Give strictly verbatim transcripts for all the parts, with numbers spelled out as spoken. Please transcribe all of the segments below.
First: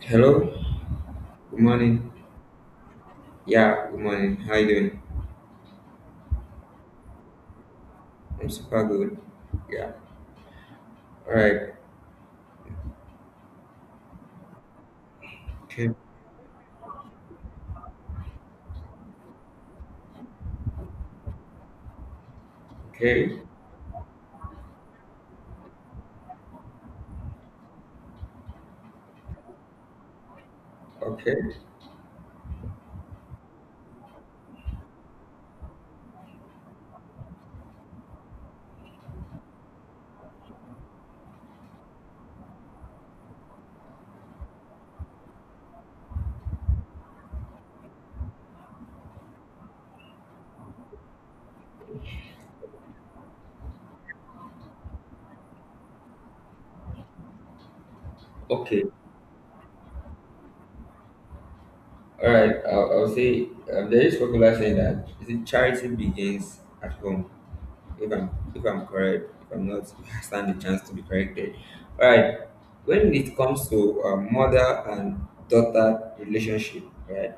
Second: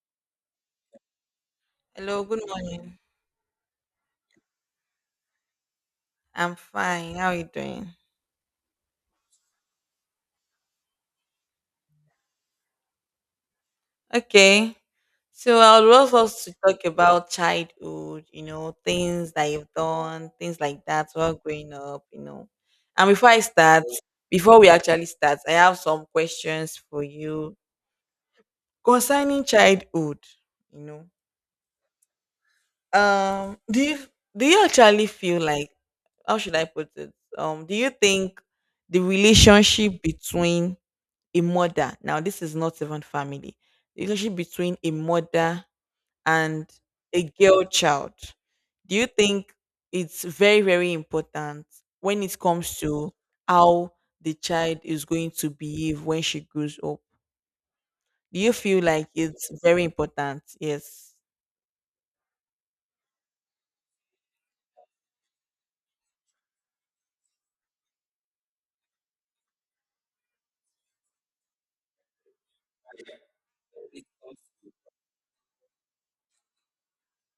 Hello, good morning. Hello, good morning. Yeah, good morning. How you doing? I'm fine. How are you doing? I'm super good. Yeah. All right. Okay. So I would Okay. love us to talk about childhood, you know, things that you've done, things like that while growing up, you know. And before Okay. I start, before we actually start, I have some questions for you concerning childhood, you know. Okay. Um, do you do you actually feel like how should I put it? Um, do you think the relationship between a mother. Now, this is not even family. The relationship between a mother and a girl child. Do you think it's very, very important when it comes to how the child is going to behave when she grows up? Do you feel Okay. like it's very important? Yes. All right. I'll, I'll say um, there is popular saying, that is it, charity begins at home. If I'm if I'm correct, if I'm not, I stand the chance to be corrected. All right. When it comes to um, mother and daughter relationship, right?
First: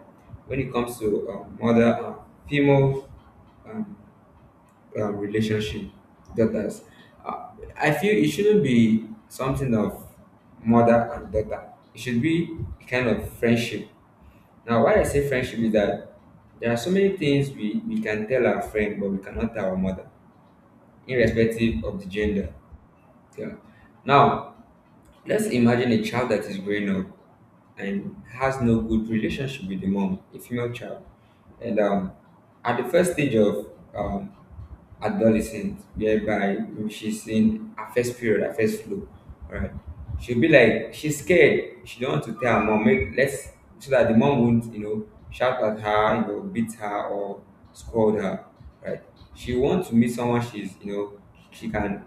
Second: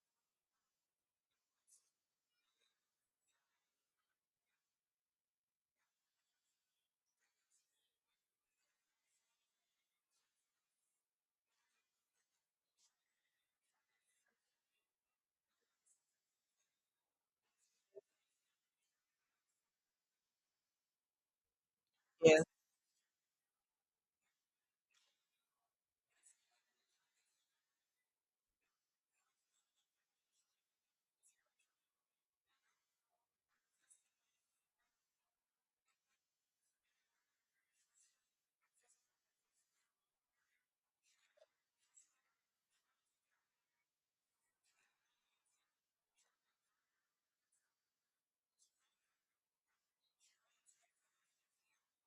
When it comes to um, mother and female, um, um, relationship, daughters, uh, I feel it shouldn't be something of mother and daughter. It should be a kind of friendship. Now why I say friendship is that there are so many things we, we can tell our friend but we cannot tell our mother, irrespective of the Yes. gender, yeah. Now let's imagine a child that is growing up and has no good relationship with the mom, a female child, and um, at the first stage of um, adolescent, whereby when she's in her first period, her first flow. Alright. She'll be like she's scared. She don't want to tell her mom, make let's, so that the mom won't, you know, shout at her, you know, beat her or scold her. Right. She wants to meet someone she's, you know, she can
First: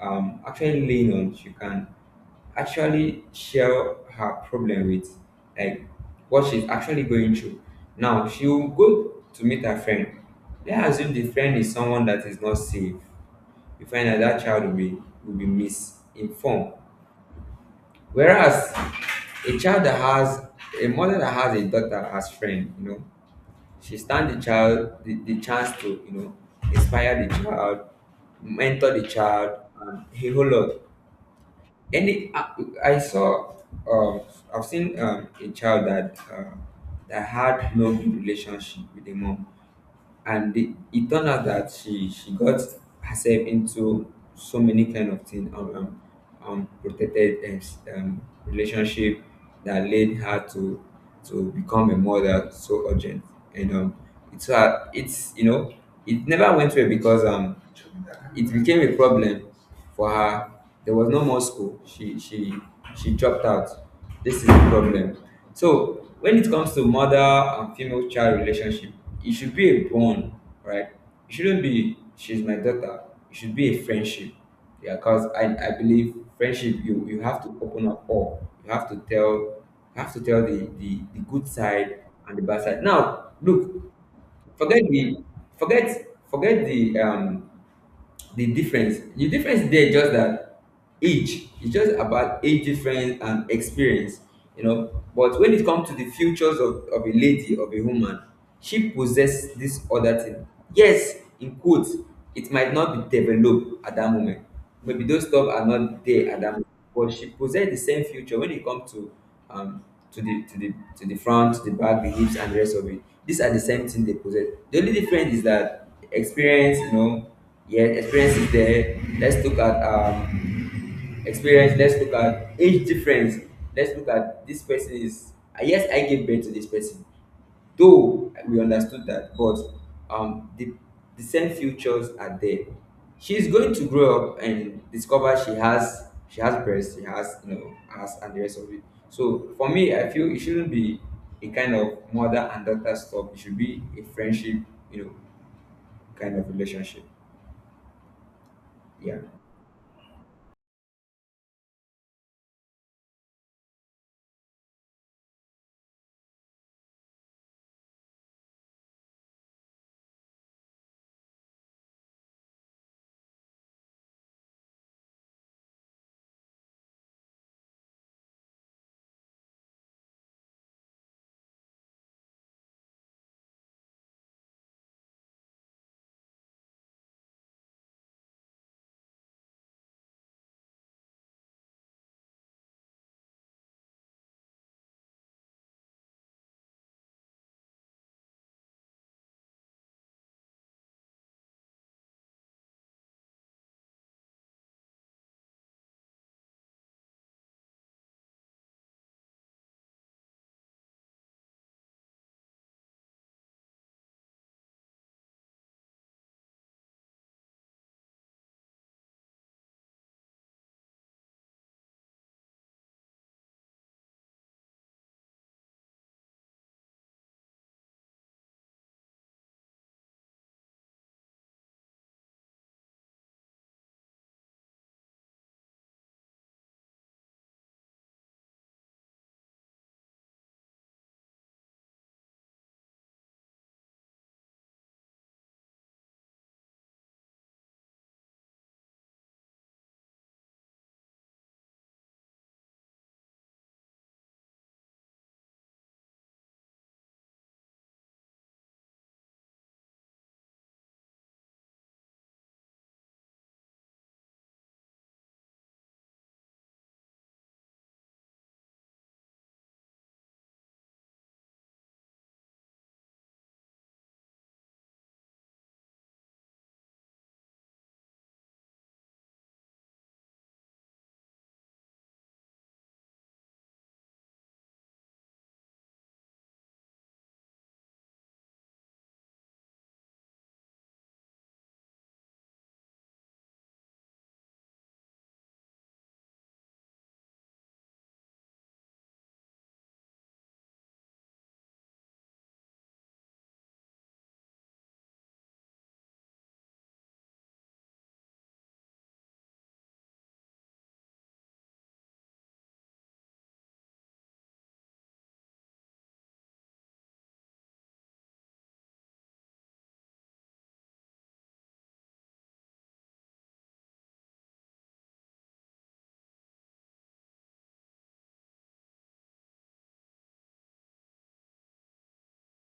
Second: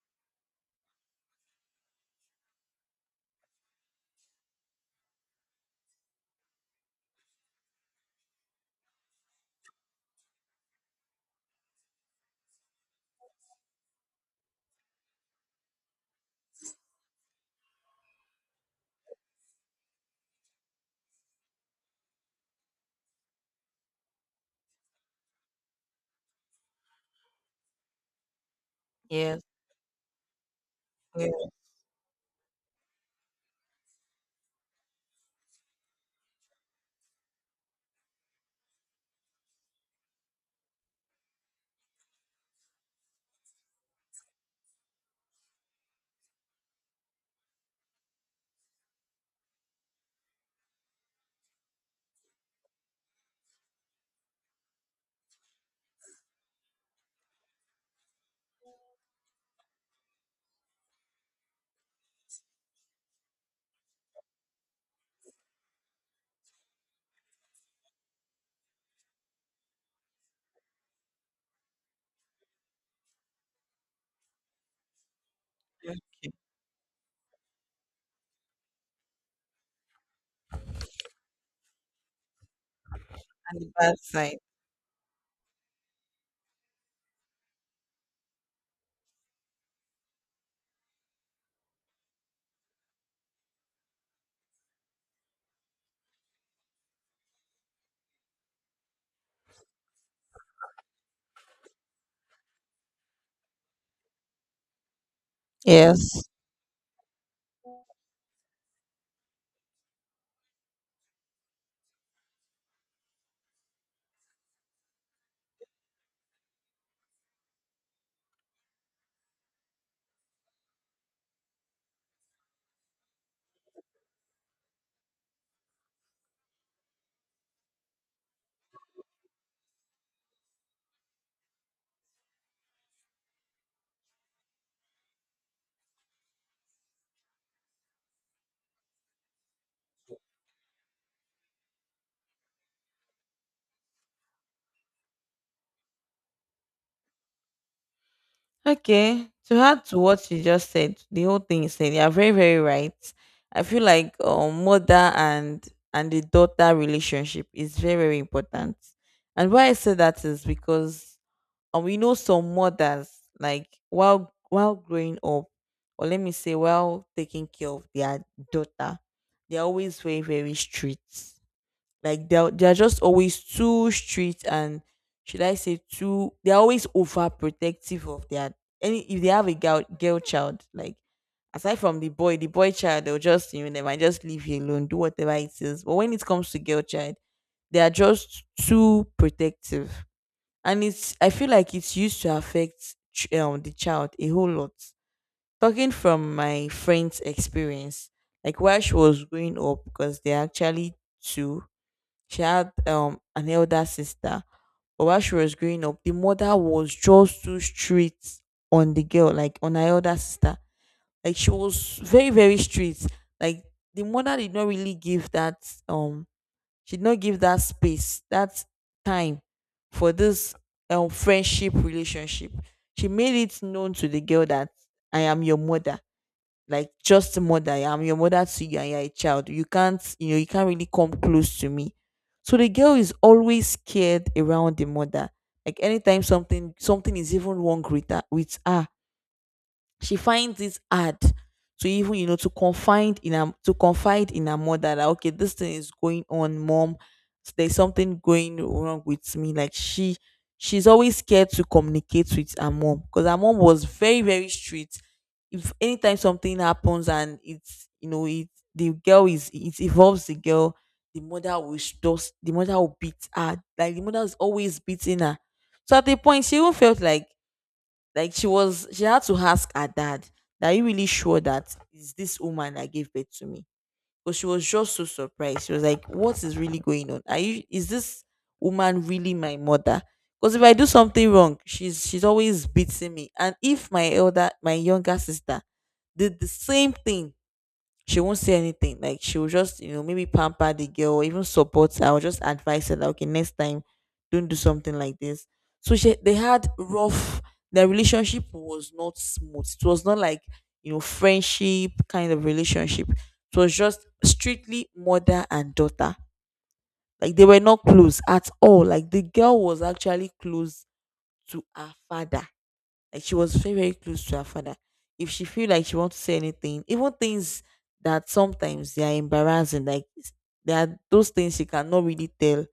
um actually lean on, she can actually share her problem with, like, what she's actually going through. Now she will go to meet her friend. Let's assume the friend is someone that is not safe. You find that that child will be will be misinformed. Whereas a child that has a mother that has a daughter as friend, you know, she stand the child, the, the chance to you know inspire the child, mentor the Yes. child, and a whole lot. Yes. And it, I, I saw, um, I've seen um, a child that uh, that had no good relationship with the mom, and it, it turned out that she she got herself into so many kind of things, um, um, um, protected um, s- um, relationship that led her to to become a mother so urgent, and um, it's uh, it's you know it never went well, because um it became a problem for her. There was no more school. She she she dropped out. This is the problem. So when it comes to mother and female child relationship, it should be a bond, right? It shouldn't be she's my daughter. It should be a friendship. Yeah, because I, I Okay. believe friendship, you, you have to open up all. You have to tell you have to tell the, the, the good side and the bad side. Now And look, the bad side. forget the forget forget the um the difference the difference there is just that age. It's just about age difference and experience, you know, but when it comes to the futures of, of a lady, of a woman, she possess this other thing, yes, in quotes. It might not be developed at that moment. Maybe those stuff are not Yes. there at that moment, but she possessed the same future when it comes to um to the to the to the front, the back, the hips, and the rest of it. These are the same thing they possess. The only difference is that experience, you know, yeah, experience is there. Let's look at um experience. Let's look at age difference. Let's look at this person is uh, yes, I gave birth to this person, though we understood that, but um the the same futures are there. She's going to grow up and discover she has she has breasts, she has you know ass and the rest of it. So for me, I feel it shouldn't be a kind of mother and daughter stuff. It should be a friendship, you know, kind of relationship, yeah. Okay. To add to what you just said, the whole thing you said, you're very, very right. I feel like um, mother and and the daughter relationship is very, very important. And why I say that is because um, we know some mothers like while while growing up, or let me say while taking care of their daughter, they're always very, very strict. Like they're they're just always too strict and should I say too they're always overprotective of their any if they have a girl girl child, like aside from the boy, the boy child they'll just, you know, they might just leave you alone, do whatever it is. But when it comes to girl child, they are just too protective and it's I feel like it's used to affect ch- um, the child a whole lot, talking from my friend's experience like while she was growing up, because they're actually two. She had um an elder sister, but while she was growing up, the mother was just too strict on the girl, like on her elder sister. Like she was very very strict. Like the mother did not really give that um she did not give that space that time for this um friendship relationship. She made it known to the girl that I am your mother, like just a mother. I'm your mother to you and you're a child. You can't, you know, you can't really come close to me. So the girl is always scared around the mother. Like anytime something something is even wrong with her, with her she finds it hard to even, you know, to confide in her to confide in her mother that okay this thing is going on, mom, there's something going wrong with me. Like she she's always scared to communicate with her mom because her mom was very very strict. If anytime something happens and it's, you know, it the girl is it involves the girl, the mother will sh- just the mother will beat her. Like the mother is always beating her. So at a point she even felt like like she was, she had to ask her dad, "Are you really sure that is this woman that gave birth to me?" Because she was just so surprised. She was like, "What is really going on? Are you? Is this woman really my mother? Because if I do something wrong, she's she's always beating me. And if my elder, my younger sister, did the same thing she won't say anything." Like she will just, you know, maybe pamper the girl or even support her or just advise her that okay, next time don't do something like this. So she they had rough their relationship was not smooth. It was not like, you know, friendship kind of relationship. It was just strictly mother and daughter. Like they were not close at all. Like the girl was actually close to her father, like she was very, very close to her father. If she feel like she wants to say anything, even things that sometimes they are embarrassing, like s- there are those things she cannot really tell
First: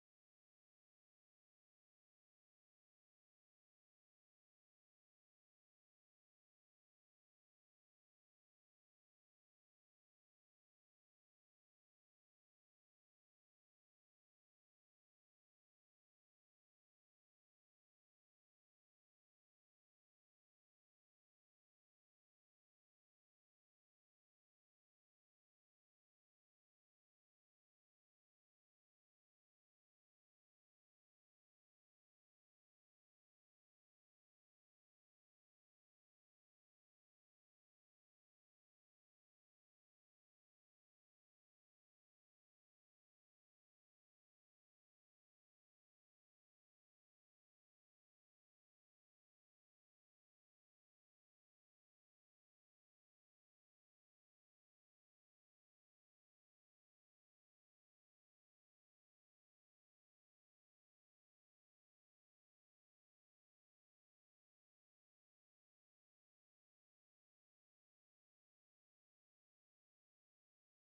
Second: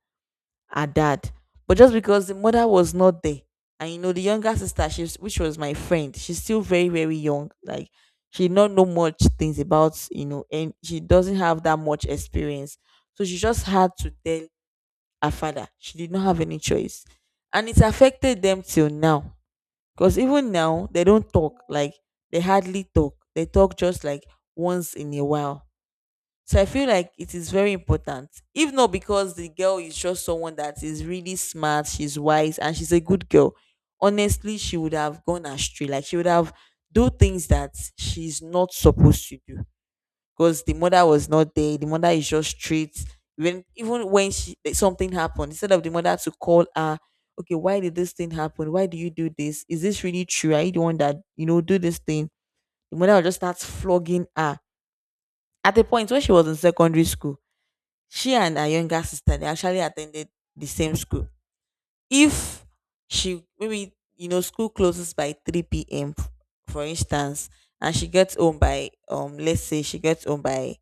her dad. But just because the mother was not there, and you know the younger sister, she's which was my friend, she's still very, very young. Like she not know much things about, you know, and she doesn't have that much experience. So she just had to tell her father. She did not have any choice. And it affected them till now because even now, they don't talk. Like, they hardly talk. They talk just like once in a while. So I feel like it is very important. If not because the girl is just someone that is really smart, she's wise, and she's a good girl, honestly, she would have gone astray. Like, she would have do things that she's not supposed to do because the mother was not there. The mother is just straight. When even when she like, something happened, instead of the mother to call her, okay, why did this thing happen? Why do you do this? Is this really true? Are you the one that, you know, do this thing? The mother will just start flogging her. At the point when she was in secondary school, she and her younger sister they actually attended the same school. If she, maybe, you know, school closes by three p m for instance, and she gets home by um let's say she gets home by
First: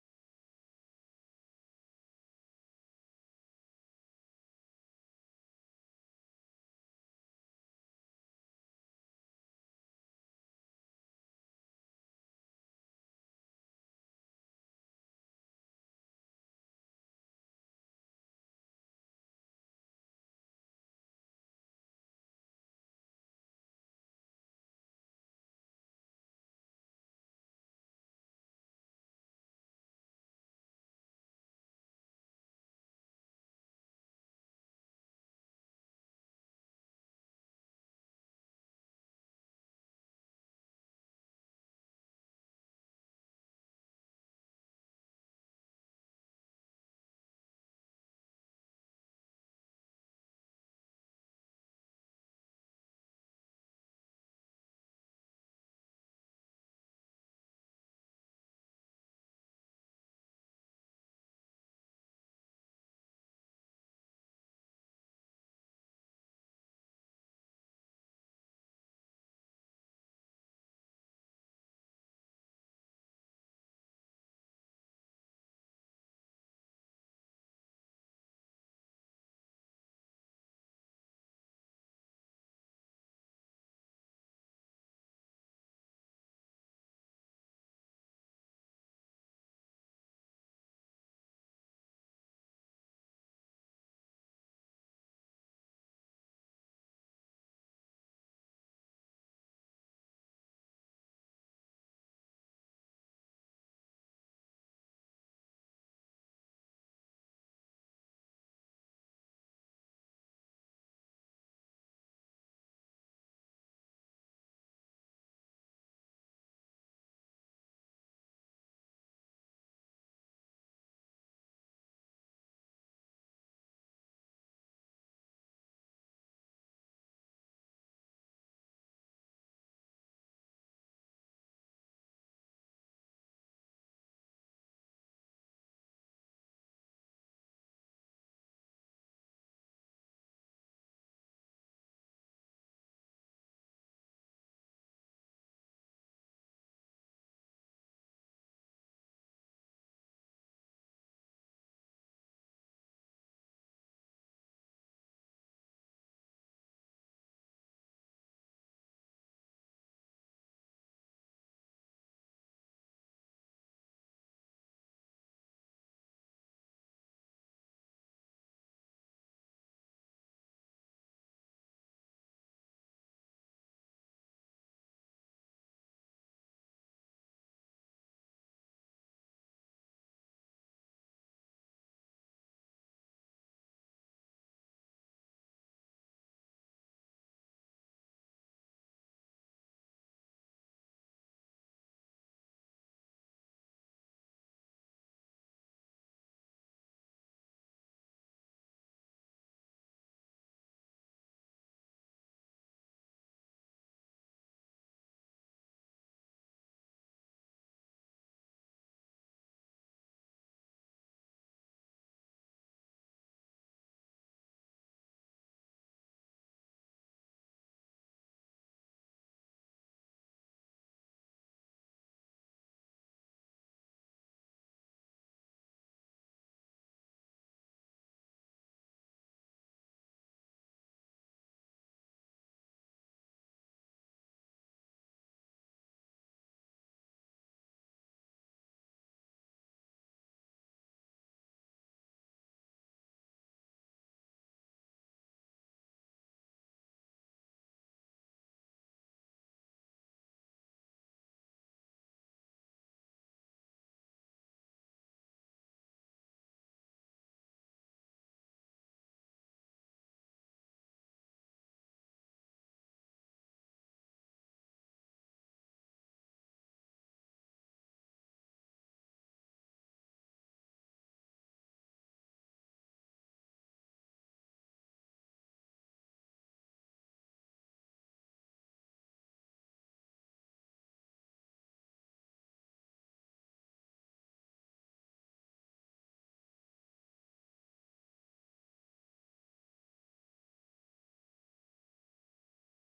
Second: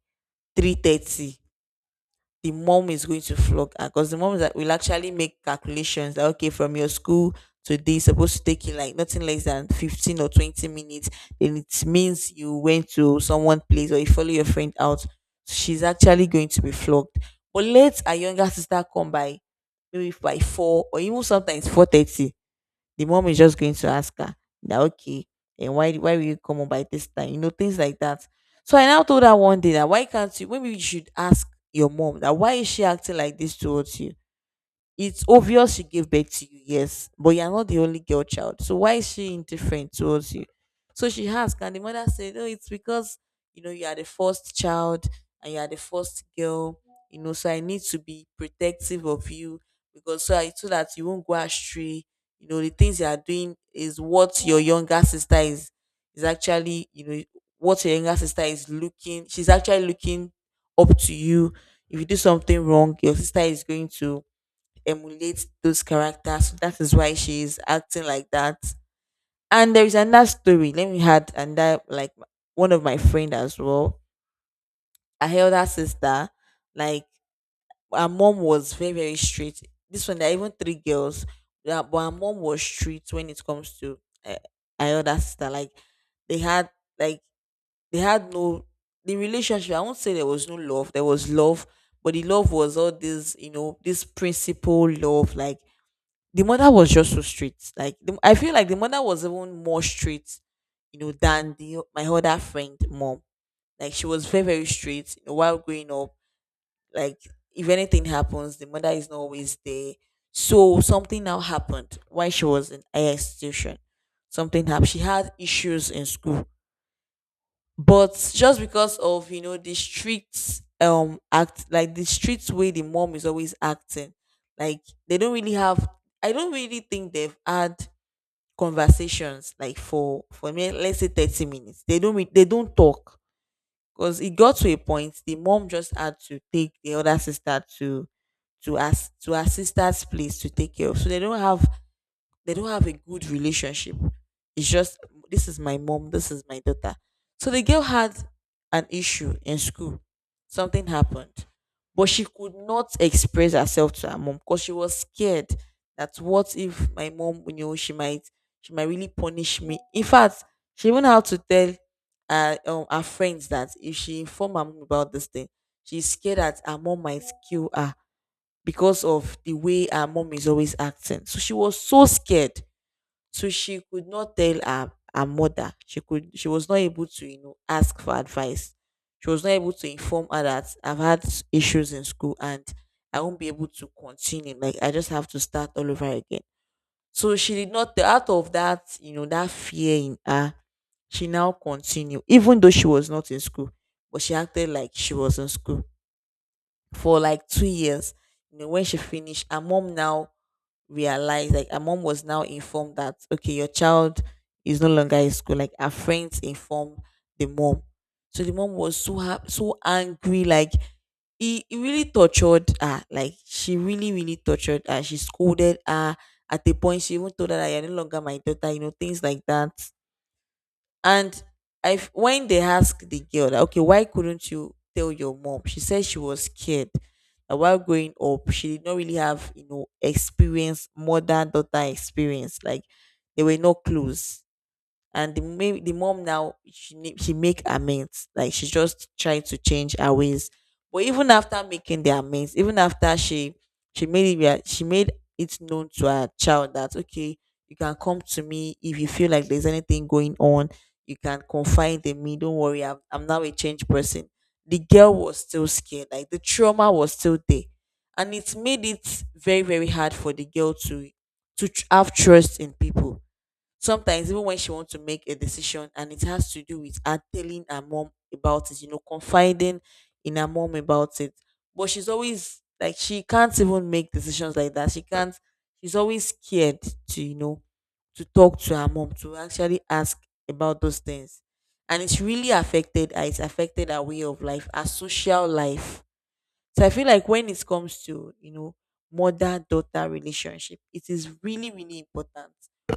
three thirty, the mom is going to flog her because the mom that will actually make calculations that okay, from your school to this supposed to take you like nothing less than fifteen or twenty minutes, then it means you went to someone place or you follow your friend out. So she's actually going to be flogged, but let her younger sister come by maybe by four or even sometimes four thirty, the mom is just going to ask her that okay, and why why will you come home by this time? You know, things like that. So I now told her one day that why can't you maybe you should ask your mom that why is she acting like this towards you? It's obvious she gave birth to you, yes, but you're not the only girl child. So why is she indifferent towards you? So she asked, and the mother said, "No, it's because you know you are the first child and you are the first girl, you know, so I need to be protective of you, because so, I, so that you won't go astray. You know, the things you are doing is what your younger sister is is actually, you know, what your younger sister is looking, she's actually looking up to you. If you do something wrong, your sister is going to emulate those characters." So that is why she's acting like that. And there is another story. Let me had and that like one of my friend as well. I held her sister. Like her mom was very, very strict. This one, there are even three girls. Yeah, but her mom was strict when it comes to uh, her elder sister. Like they had like they had no the relationship. I won't say there was no love. There was love, but the love was all this, you know, this principle love, like the mother was just so straight. Like the, I feel like the mother was even more straight, you know, than the my other friend mom. Like she was very very straight. You know, while growing up, like if anything happens, the mother is not always there. So something now happened while she was in higher institution. Something happened. She had issues in school, but just because of, you know, the strict um act, like the strict way the mom is always acting, like they don't really have I don't really think they've had conversations like for for me let's say thirty minutes they don't meet they don't talk, because it got to a point the mom just had to take the other sister to to as to her sister's place to take care of, so they don't have they don't have a good relationship. It's just this is my mom, this is my daughter. So the girl had an issue in school. Something happened. But she could not express herself to her mom because she was scared that what if my mom, you know, she might she might really punish me. In fact, she even had to tell uh, um, her friends that if she inform her mom about this thing, she's scared that her mom might kill her because of the way her mom is always acting. So she was so scared. So she could not tell her, her mother. She could she was not able to, you know, ask for advice. She was not able to inform her that I've had s- issues in school and I won't be able to continue. Like I just have to start all over again. So she did not tell- out of that, you know, that fear in her, she now continued, even though she was not in school, but she acted like she was in school for like two years. You know, when she finished, her mom now realized, like her mom was now informed that okay, your child is no longer in school. Like her friends informed the mom. So the mom was so ha- so angry, like he, he really tortured her. Like she really, really tortured her. She scolded her. At the point, she even told her that you're no longer my daughter, you know, things like that. And I f- when they asked the girl, that, okay, why couldn't you tell your mom? She said she was scared. That while growing up, she did not really have, you know, experience, mother daughter experience. Like they were not close, and the ma- the mom now she ne- she make amends, like she just trying to change her ways. But even after making the amends, even after she she made it rea- she made it known to her child that okay, you can come to me if you feel like there's anything going on. You can confide in me, don't worry, i'm, I'm now a changed person. The girl was still scared, like the trauma was still there, and it made it very, very hard for the girl to to tr- have trust in people. Sometimes even when she wants to make a decision, and it has to do with her telling her mom about it, you know, confiding in her mom about it. But she's always like she can't even make decisions like that. She can't, she's always scared to, you know, to talk to her mom, to actually ask about those things. And it's really affected her. It's affected her way of life, her social life. So I feel like when it comes to, you know, mother daughter relationship, it is really, really important.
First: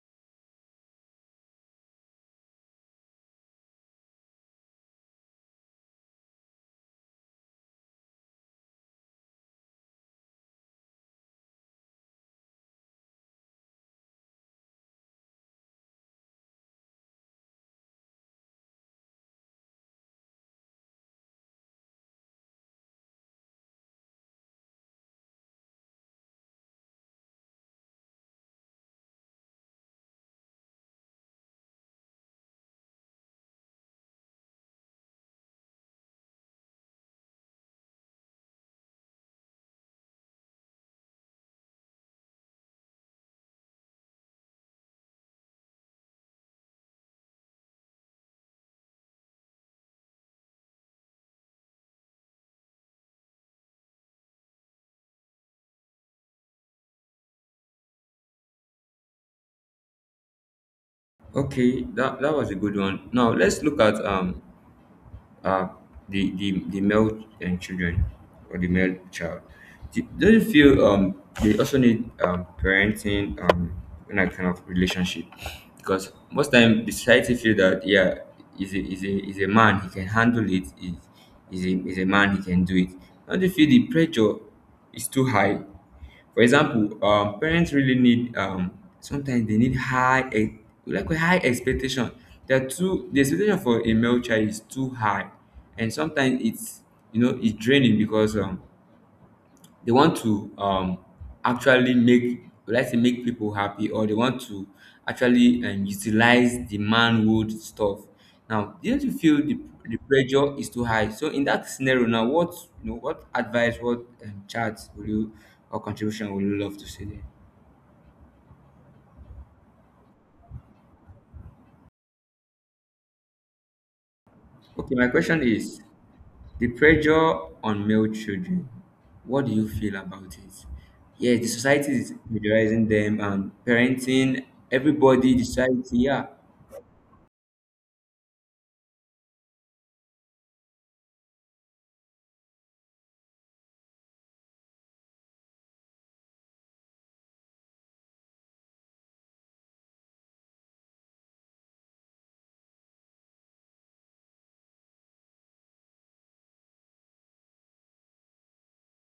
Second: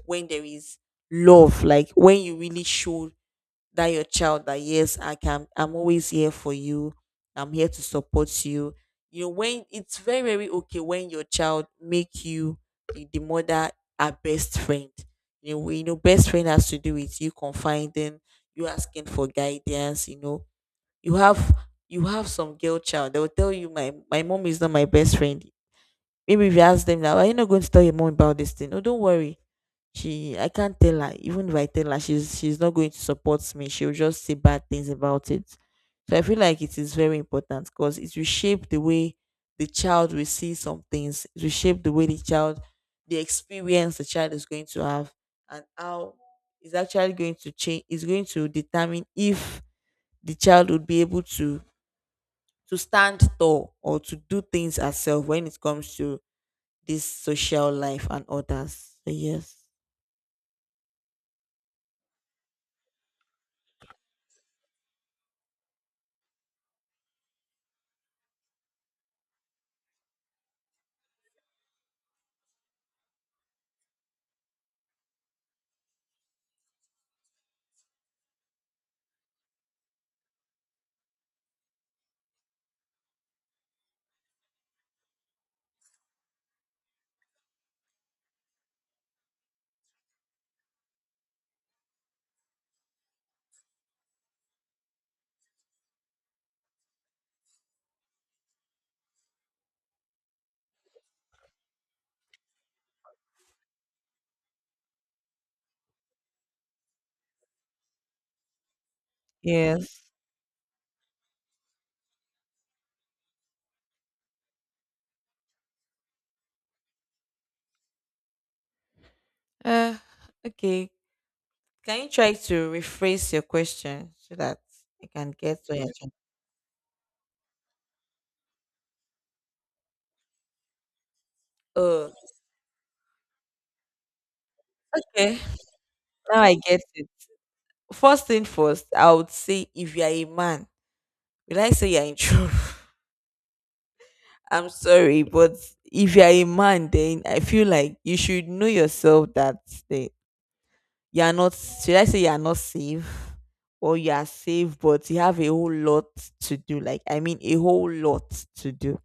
When there is love, like when you really show that your child that yes, I can, I'm always here for you. I'm here to support you. You know, when it's very, very okay when your child make you the, the mother a best friend. You know, we know best friend has to do with you confiding, you asking for guidance, you know, you have you have some girl child, they will tell you my my mom is not my best friend. Maybe if you ask them now, are you not going to tell your mom about this thing? Oh, don't worry, she I can't tell her. Even if I tell her, she's she's not going to support me, she'll just say bad things about it. So I feel like it is very important, because it will shape the way the child will see some things. It will shape the way the child, the experience the child is going to have, and how is actually going to change, is going to determine if the child would be able to to stand tall or to do things herself when it comes to this social life and others. So yes. Okay, that, that was a good one. Now let's look at um uh, the, the the male and children, or the male child. Do, do you feel um they also need um parenting um in that kind of relationship? Because most time the society feel that yeah, is a is a is a man, he can handle it. Is is a is a man, he can do it. Don't you feel the pressure is too high? For example, um, parents really need, um, sometimes they need high ex- like a high expectation. They're too, the expectation for a male child is too high, and sometimes it's you know it's draining, because um, they want to um actually make, would I say, make people happy, or they want to actually um, utilize the manhood stuff. Now, don't you feel the, the Yes. pressure is too high? So in that scenario now, what you know, what advice, what um, charts would you, or contribution, would you love to see there? Uh, okay. Can you try to rephrase your question so that Okay, my I can question get what is you're trying? the pressure on male children. What do you feel about it? Yeah, the society Oh, is pressurizing them, and parenting, everybody, okay. the society, yeah. Now I get it. First thing first, I would say if you are a man, will I say you're in trouble? I'm sorry, but if you are a man, then I feel like you should know yourself that eh, you are not, should I say, you are not safe, or you are safe but you have a whole lot to do. Like I mean a whole lot to do.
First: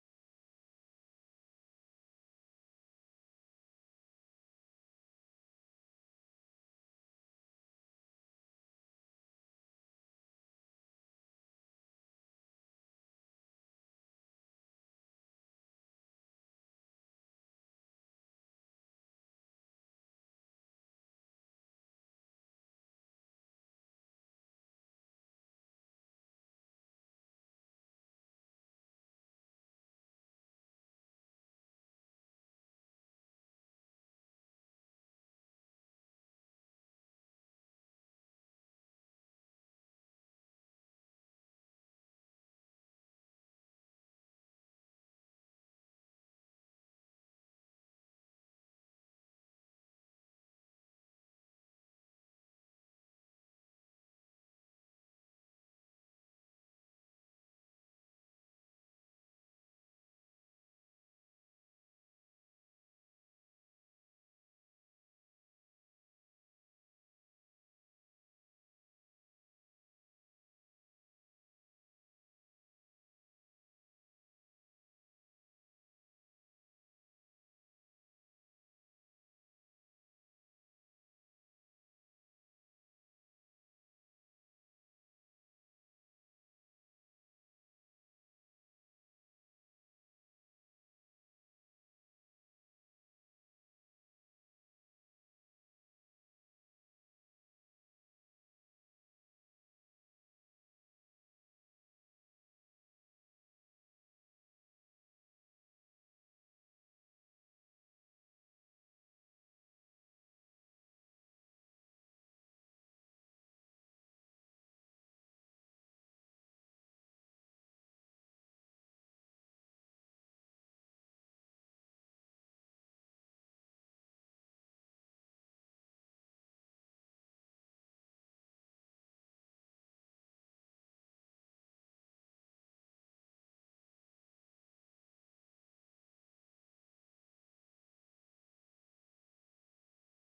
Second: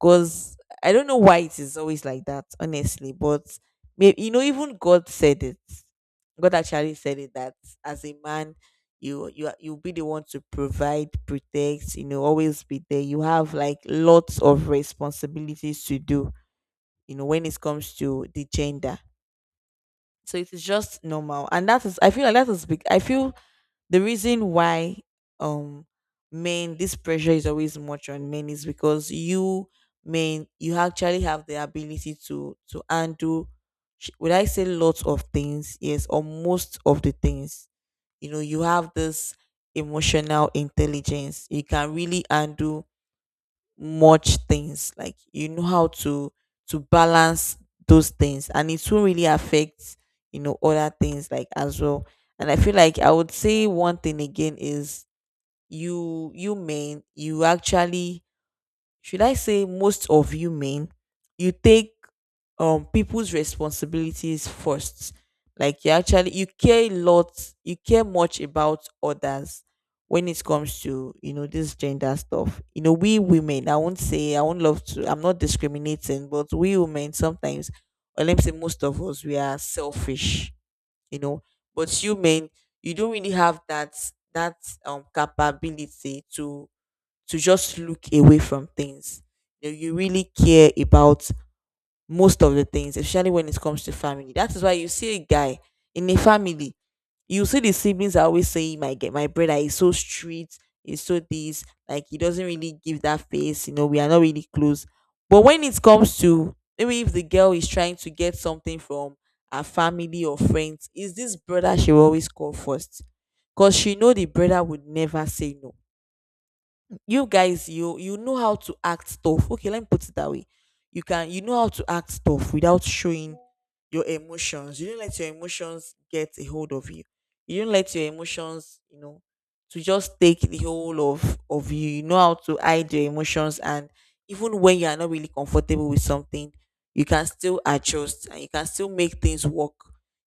Cause I don't know why it is always like that, honestly. But maybe you know, even God said it. God actually said it that as a man you you are- you'll be the one to provide, protect, you know, always be there. You have like lots of responsibilities to do, you know, when it comes to the gender. So it is just normal, and that is, I feel like that is big, I feel the reason why um men, this pressure is always much on men, is because you men, you actually have the ability to to handle, sh- would I say lots of things, yes, or most of the things. You know, you have this emotional intelligence, you can really handle much things, like you know how to to balance those things, and it will really affect, you know, other things like as well. And I feel like I would say one thing again is you you men, you actually, should I say, most of you men, you take um people's responsibilities first. Like you actually you care a lot, you care much about others when it comes to, you know, this gender stuff. You know, we women, I won't say I won't love to, I'm not discriminating, but we women, sometimes or let me say most of us, we are selfish, you know. But you men, you don't really have that that um capability to to just look away from things. You know, you really care about most of the things, especially when it comes to family. That is why you see a guy in a family, you see the siblings are always saying, "My ge- my brother is so strict, is so this, like he doesn't really give that face. You know, we are not really close." But when it comes to maybe if the girl is trying to get something from her family or friends, is this brother she will always call first? Because she know the brother would never say no. You guys you, you know how to act tough. Okay, let me put it that way. You can, you know how to act tough without showing your emotions. You don't let your emotions get a hold of you. You don't let your emotions, you know, to just take the whole of of you. You know how to hide your emotions, and even when you are not really comfortable with something, you can still adjust, and you can still make things work.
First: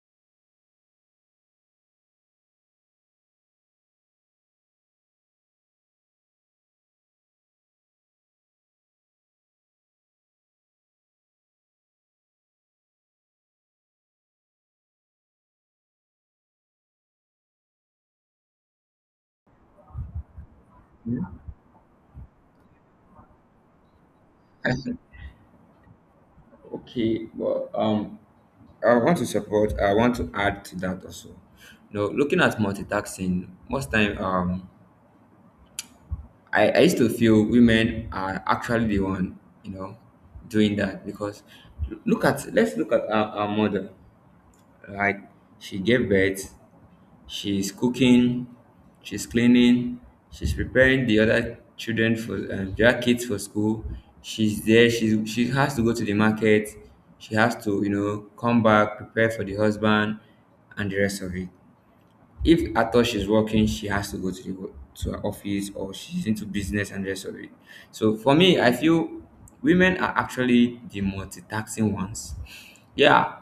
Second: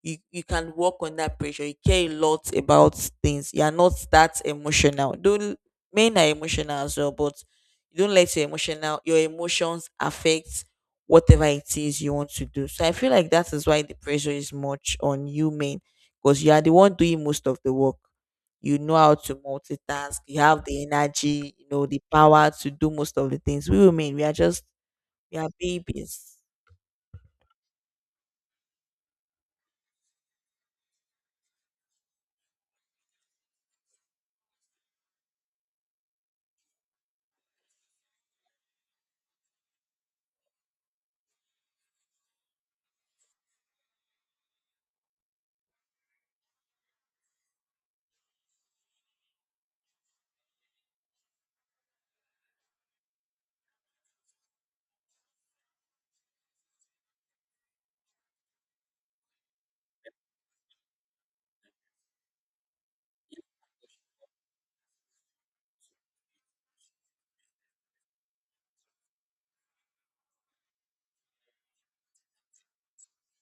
you You can work on that pressure. You care a lot about things. You are not that emotional. Don't Men are emotional as well, but you don't let your emotional, your emotions affect whatever it is you want to do. So I feel like that is why the pressure is much on you men, because you are the one doing most of the work. You know how to multitask. You have the energy, you know, the power to do most of the things. We women, we are just we are babies. Okay, well, um, I want to support. I want to add to that also. No, looking at multitasking, most time, um, I, I used to feel women are actually the one, you know, doing that because look at let's look at our, our mother. Like, she gave birth, she's cooking, she's cleaning, she's preparing the other children for um, the other kids for school. She's there. She she has to go to the market. She has to you know come back, prepare for the husband, and the rest of it. If at all she's working, she has to go to the wo- to her office, or she's into business and the rest of it. So for me, I feel women are actually the multitasking ones. Yeah,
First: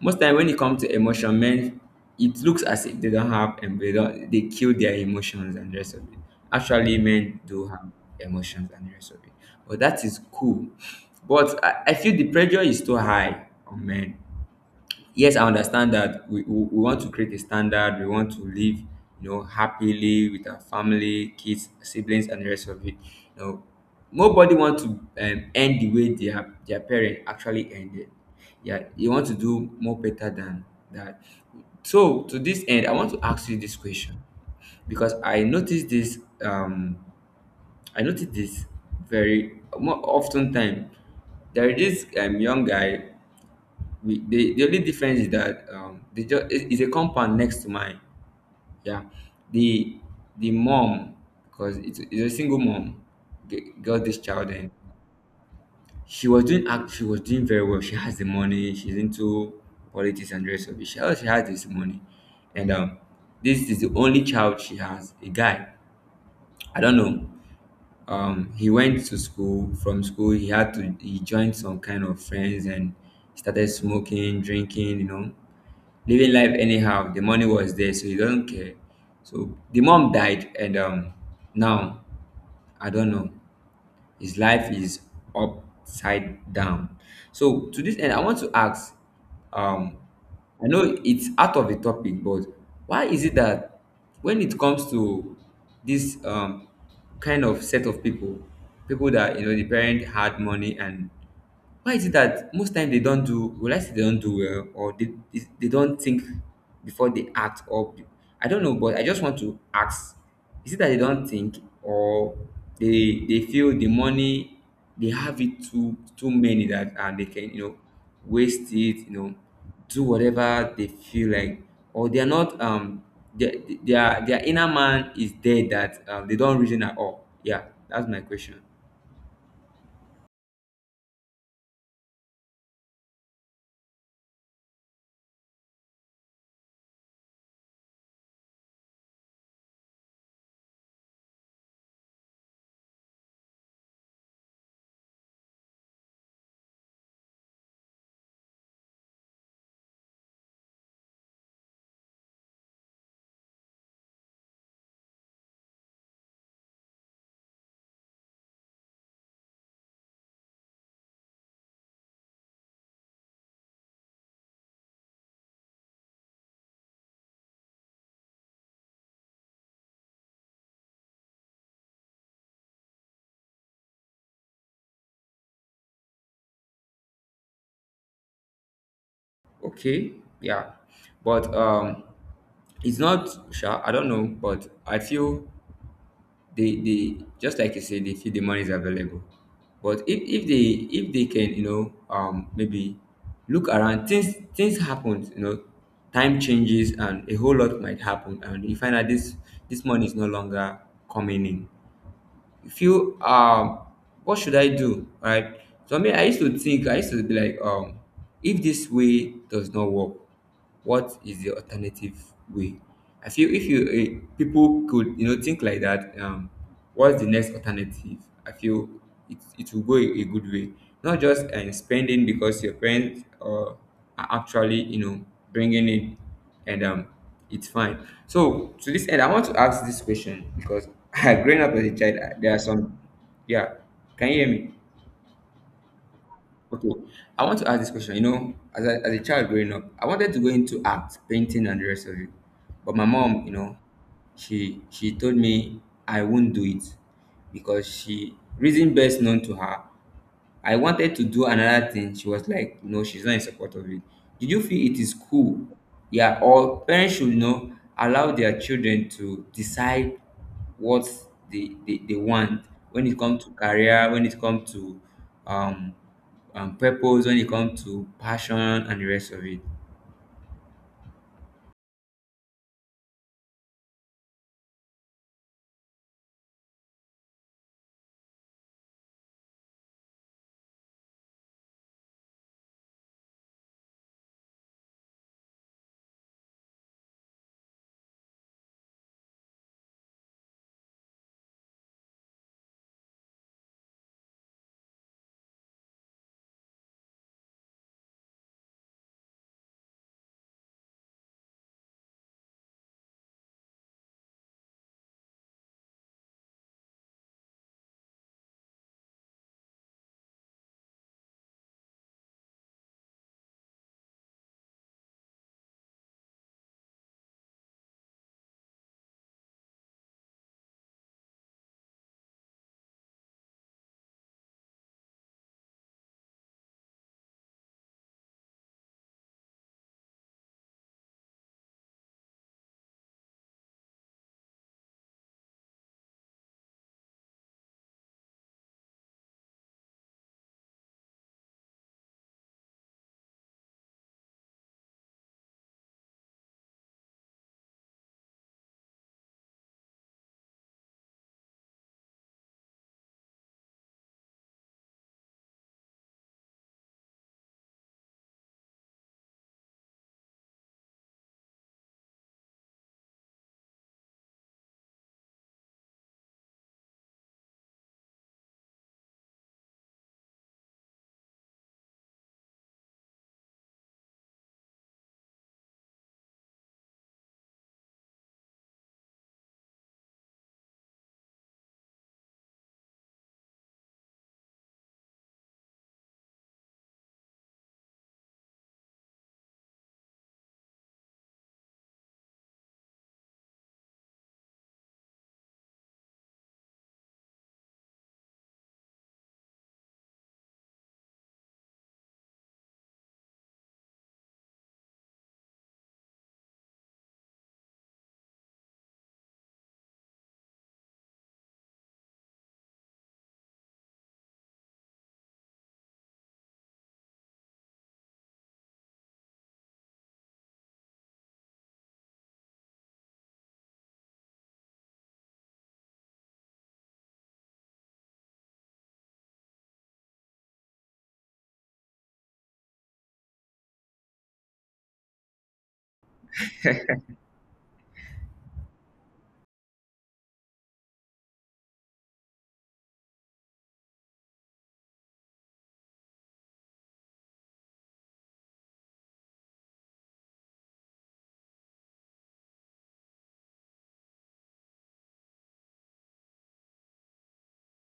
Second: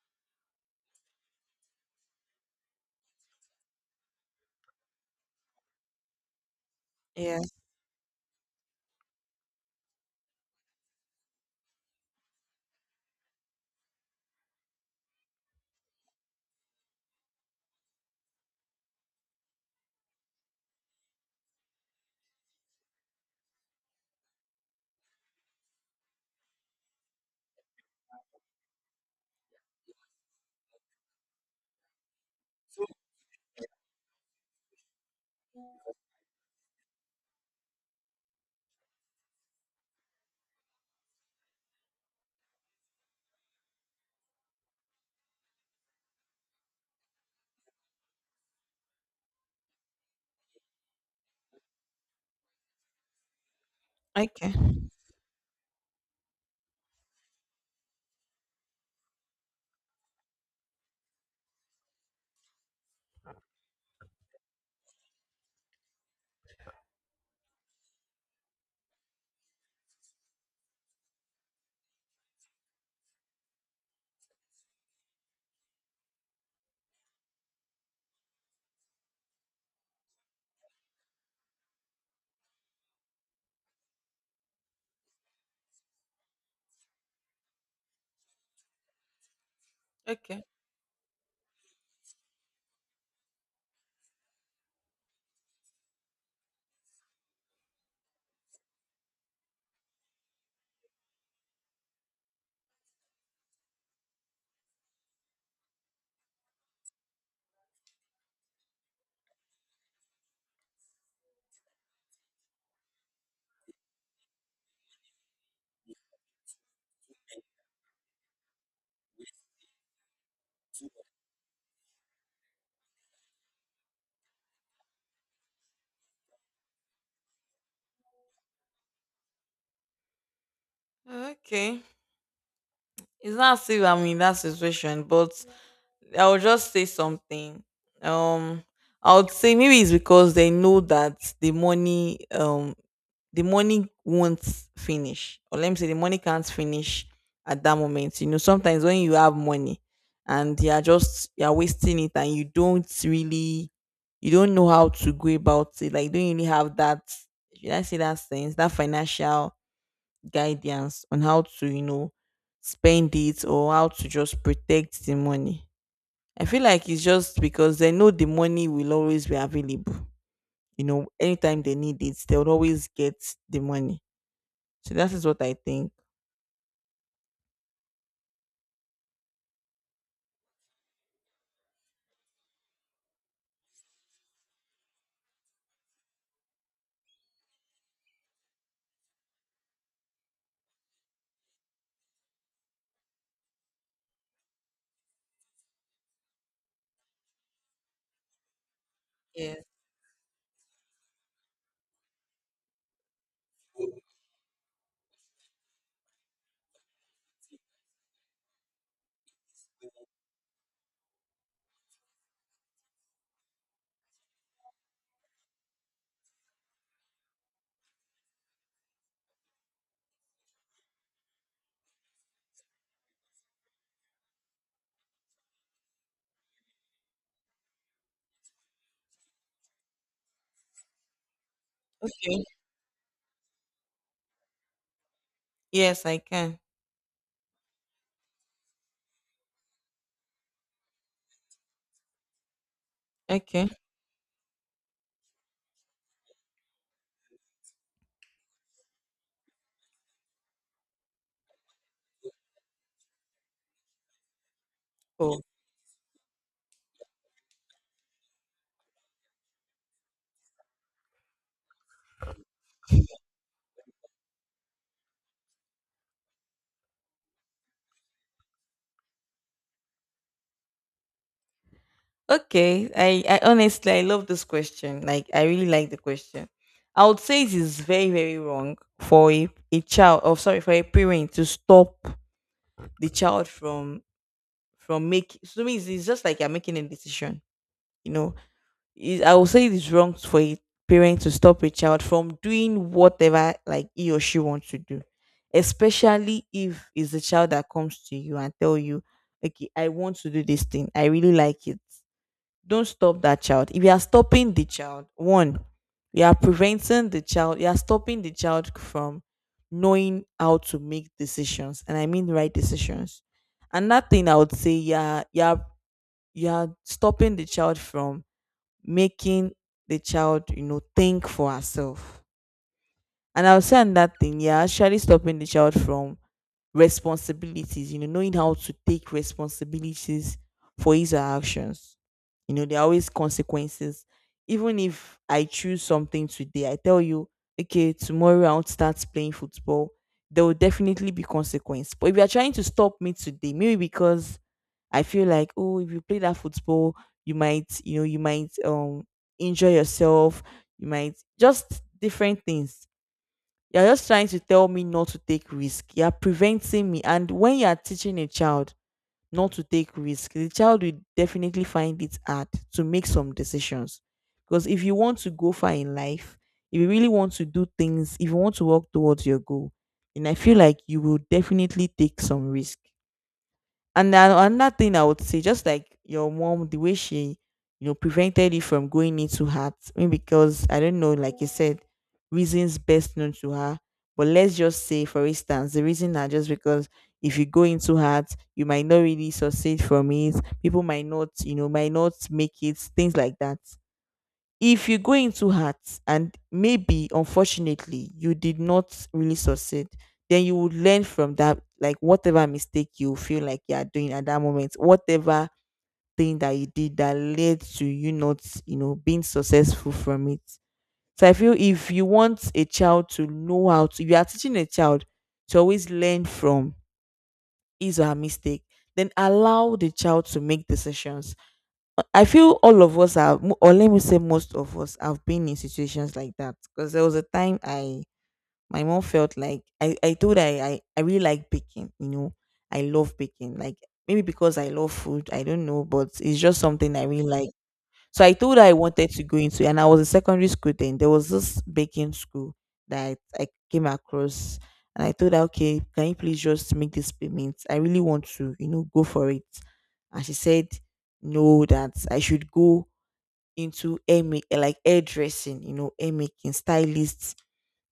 most time when it comes to emotion, men, it looks as if they don't have, and they don't they kill their emotions and the rest of it. Actually, men Yeah. do have emotions and the rest of it, but that is cool. But I, I feel the pressure is too high on men. Yes, I understand that we, we, we want to create a standard. We want to live you know happily with our family, kids, siblings, and the rest of it. You know, nobody want to um, end the way their their parent actually ended, yeah. You want to do more better than that. So to this end, I want to ask you this question, because i noticed this um I noticed this very more often time. There is this um, young guy, we the, the only difference is that um they just, it, it's a compound next to mine, yeah. The the mom, because it's, it's a single mom, g- got this child, Okay. and she was doing act she was doing very well. She has the money, she's into politics and the rest of it. She, she has this money, and um this is the only child she has, a guy. I don't know, um he went to school. From school, he had to he joined some kind of friends and started smoking, drinking, you know, living life anyhow. The money was there, so he does not care. So the mom died, and um now, I don't know, his life is upside down. So to this end, I want to ask, um, I know it's out of the topic, but why is it that when it comes to this um, kind of set of people, people that you know the parent had money, and why is it that most times they don't do, will I say they don't do well, or they, they, they don't think before they act? Or be- I don't know, but I just want to ask, is it that they don't think, or they they feel the money, they have it too too many, that, and they can, you know, waste it, you know, do whatever they feel like, or they are not um their their their inner man is there, that um, they don't reason at all. Yeah, that's my question. Okay. It's not as if I'm in that situation, but I would just say something. Um, I would say maybe it's because they know that the money, um, the money won't finish, or let me say the money can't finish at that moment. You know, sometimes when you have money and you are just you are wasting it, and you don't really, you don't know how to go about it. Like, you don't really have that. Should I say that sense, that financial guidance on how to, you know, spend it or how to just protect the money. I feel like it's just because they know the money will always be available. You know, anytime they need it, they'll always get the money. So that is what I think. Okay, yeah, but um it's not sure, I don't know, but I feel they they just, like you said, they feel the money is available. But if, if they if they can, you know, um maybe look around, things things happen, you know, time changes, and a whole lot might happen, and you find that this Yes. this money is no longer coming in. Feel, um what should I do? Right. So I mean, I used to think I used to be like, um if this way does not work, what is the alternative way? I feel if you uh, people could you know think like that, um, what's the next alternative? I feel it, it will go a, a good way. Not just uh, spending because your parents uh, are actually you know bringing it, and um it's fine. So to this end, I want to ask this question, because growing up as a child, I- Okay. there are some. Yeah, can you hear me? Yes, I can. Okay, I want to ask this question. You know, as a, as a child growing up, I wanted to go into art, painting, and the rest of it. But my mom, you Okay. know, she she told me I won't do it because she reason best known to her. I wanted to do another thing. She was like, no, she's not in support of it. Did you feel it is Cool. cool? Yeah, or parents should you know allow their children to decide what they, they, they want when it comes to career, when it comes to um um purpose, when it comes to passion and the rest of it. Okay. I, I honestly I love this question. Like I really like the question. I would say it is very, very wrong for a, a child, or sorry, for a parent to stop the child from from making, so means it's just like you're making a decision, you know, is I will say it is wrong for a parent to stop a child from doing whatever like he or she wants to do, especially if it's the child that comes to you and tell you, "Okay, I want to do this thing. I really like it." Don't stop that child. If you are stopping the child, one, you are preventing the child. You are stopping the child from knowing how to make decisions, and I mean right decisions. Another thing I would say, yeah, yeah, you are you are- you are stopping the child from making the child, you know, think for herself. And I'll say that thing, you're actually stopping the child from responsibilities, you know, knowing how to take responsibilities for his or her actions. You know, there are always consequences. Even if I choose something today, I tell you, okay, tomorrow I'll start playing football. There will definitely be consequence. But if you are trying to stop me today, maybe because I feel like, oh, if you play that football, you might, you know, you might um injure yourself, you might just different things, you're just trying to tell me not to take risk. You're preventing me. And when you're teaching a child not to take risk, the child will definitely find it hard to make some decisions. Because if you want to go far in life, if you really want to do things, if you want to work towards your goal, then I feel like you will definitely take some risk. And then another thing I would say, just like your mom, the way she, you know, prevented it from going into heart, maybe because I don't know, like you said, reasons best known to her. But let's just say, for instance, the reason are just because if you go into heart, you might not really succeed from it. People might not, you know, might not make it, things like that. If you go into heart and maybe unfortunately you did not really succeed, then you would learn from that like whatever mistake you feel like you are doing at that moment, whatever thing that you did that led to you not, you know, being successful from it. So I feel if you want a child to know how to if you are teaching a child to always learn from his or her mistake, then allow the child to make decisions. I feel all of us have, mo- or let me say, most of us have been in situations like that. Because there was a time I, my mom felt like I, I told her I, I, I really like baking. You know, I love baking. Like maybe because I love food, I don't know, but it's just something I really like. So I told her I wanted to go into, and I was in secondary school then. There was this baking school that I came across, and I told her, okay, can you please just make this payment? I really want to, you know, go for it. And she said, no, that I should go into air, ma- like hairdressing, you know, hair making, stylists,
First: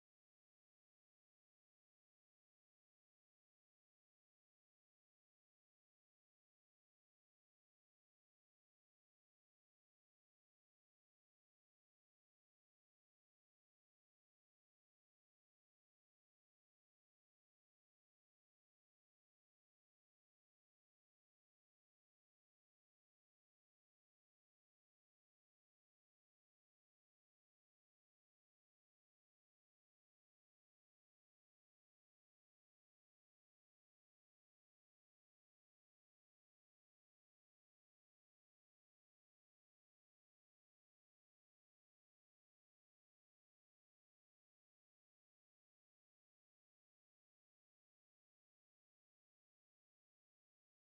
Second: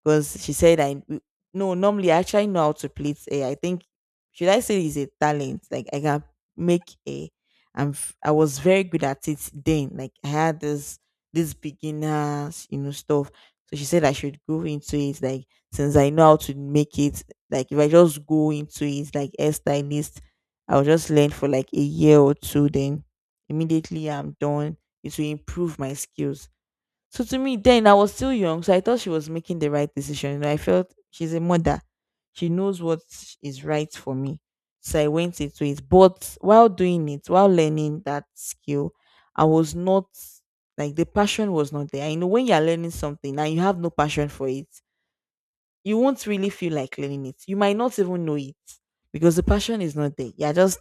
because she said I n- no normally I actually know how to plait hair. I think should I say it's a talent? Like I can make a I'm f- I was very good at it then. Like I had this this beginners, you know, stuff. So she said I should go into it, like since I know how to make it. Like if I just go into it like hairstylist, I'll just learn for like a year or two. Then immediately I'm done. It will improve my skills. So to me, then I was still young, so I thought she was making the right decision. You know, I felt she's a mother; she knows what is right for me. So I went into it. But while doing it, while learning that skill, I was not, like the passion was not there. I know when you're learning something and you have no passion for it, you won't really feel like learning it. You might not even know it because the passion is not there. You're just,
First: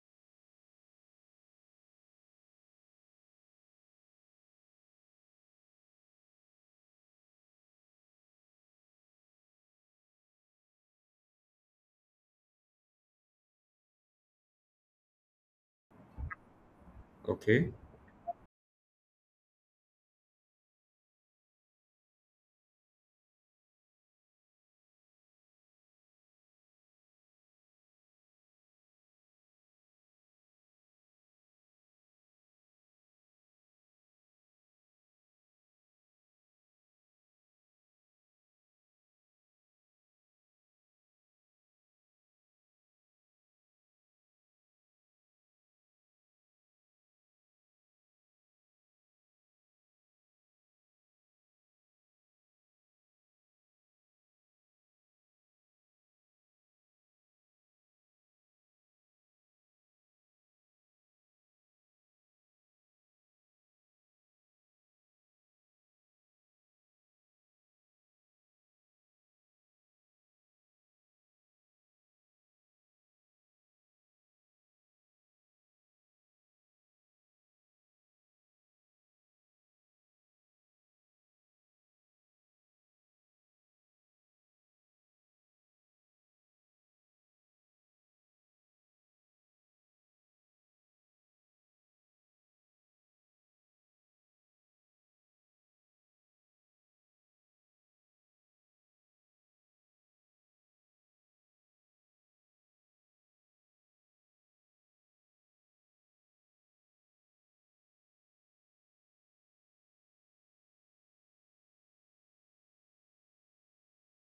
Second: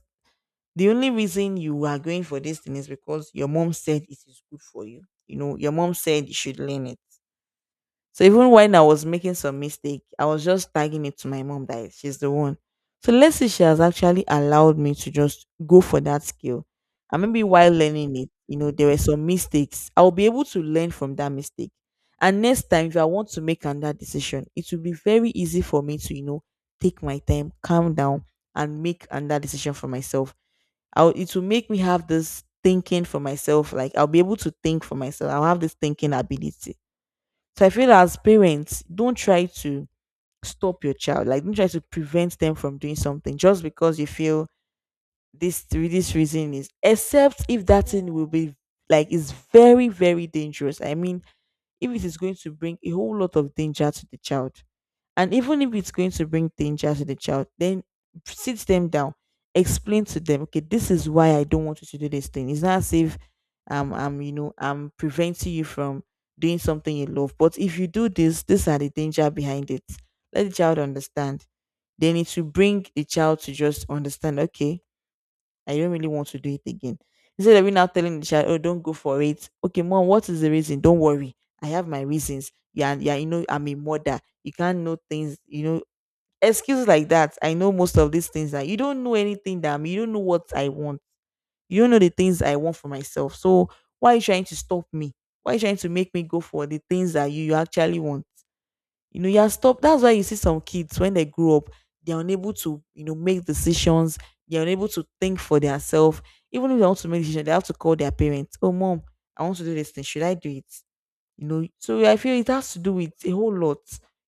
the only reason you are going for this thing is because your mom said it is good for you. You know, your mom said you should learn it, so even when I was making some mistake, I was just tagging it to my mom that she's the one. So let's say she has actually allowed me to just go for that skill. And maybe while Okay. learning it, you know, there were some mistakes. I'll be able to learn from that mistake. And next time, if I want to make another decision, it will be very easy for me to, you know, take my time, calm down, and make another decision for myself. I'll, it will make me have this thinking for myself. Like I'll be able to think for myself. I'll have this thinking ability. So I feel, as parents, don't try to stop your child. Like don't try to prevent them from doing something just because you feel this this reason is, except if that thing will be like is very very dangerous. I mean, if it is going to bring a whole lot of danger to the child. And even if it's going to bring danger to the child, then sit them down, explain to them, okay, this is why I don't want you to do this thing. It's not as if um I'm, you know, I'm preventing you from doing something you love. But if you do this, these are the danger behind it. Let the child understand. Then it will bring the child to just understand, okay, I don't really want to do it again. Instead of you now telling the child, oh, don't go for it. Okay, mom, what is the reason? Don't worry. I have my reasons. Yeah, yeah, you know, I'm a mother. You can't know things, you know, excuses like that. I know most of these things that you don't know anything that I'm, you don't know what I want. You don't know the things I want for myself. So why are you trying to stop me? Why are you trying to make me go for the things that you, you actually want? You know, you are stopped. That's why you see some kids when they grow up, they're unable to, you know, make decisions. They're unable to think for themselves. Even if they want to make decisions, they have to call their parents. Oh, mom, I want to do this thing. Should I do it? You know, so I feel it has to do with a whole lot.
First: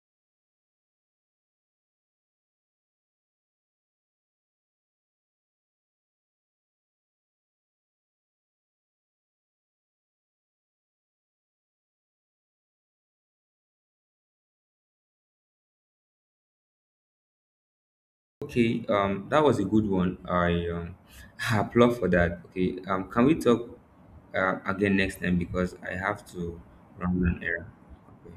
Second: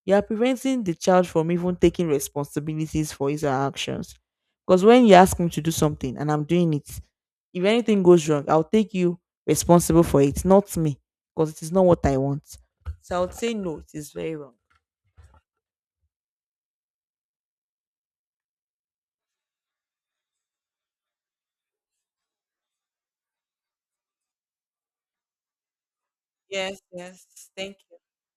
You are preventing the child from even taking responsibilities for his or her actions. Because when you ask me to do something and I'm doing it, if anything goes wrong, I'll take you responsible for it, not me, because it is not what I want. So I would say no, it is very wrong. Okay, um that was a good one. I um applaud for that. Okay, um can we talk, uh, again next time? Because I have to Yes, run an yes. errand. Thank Okay.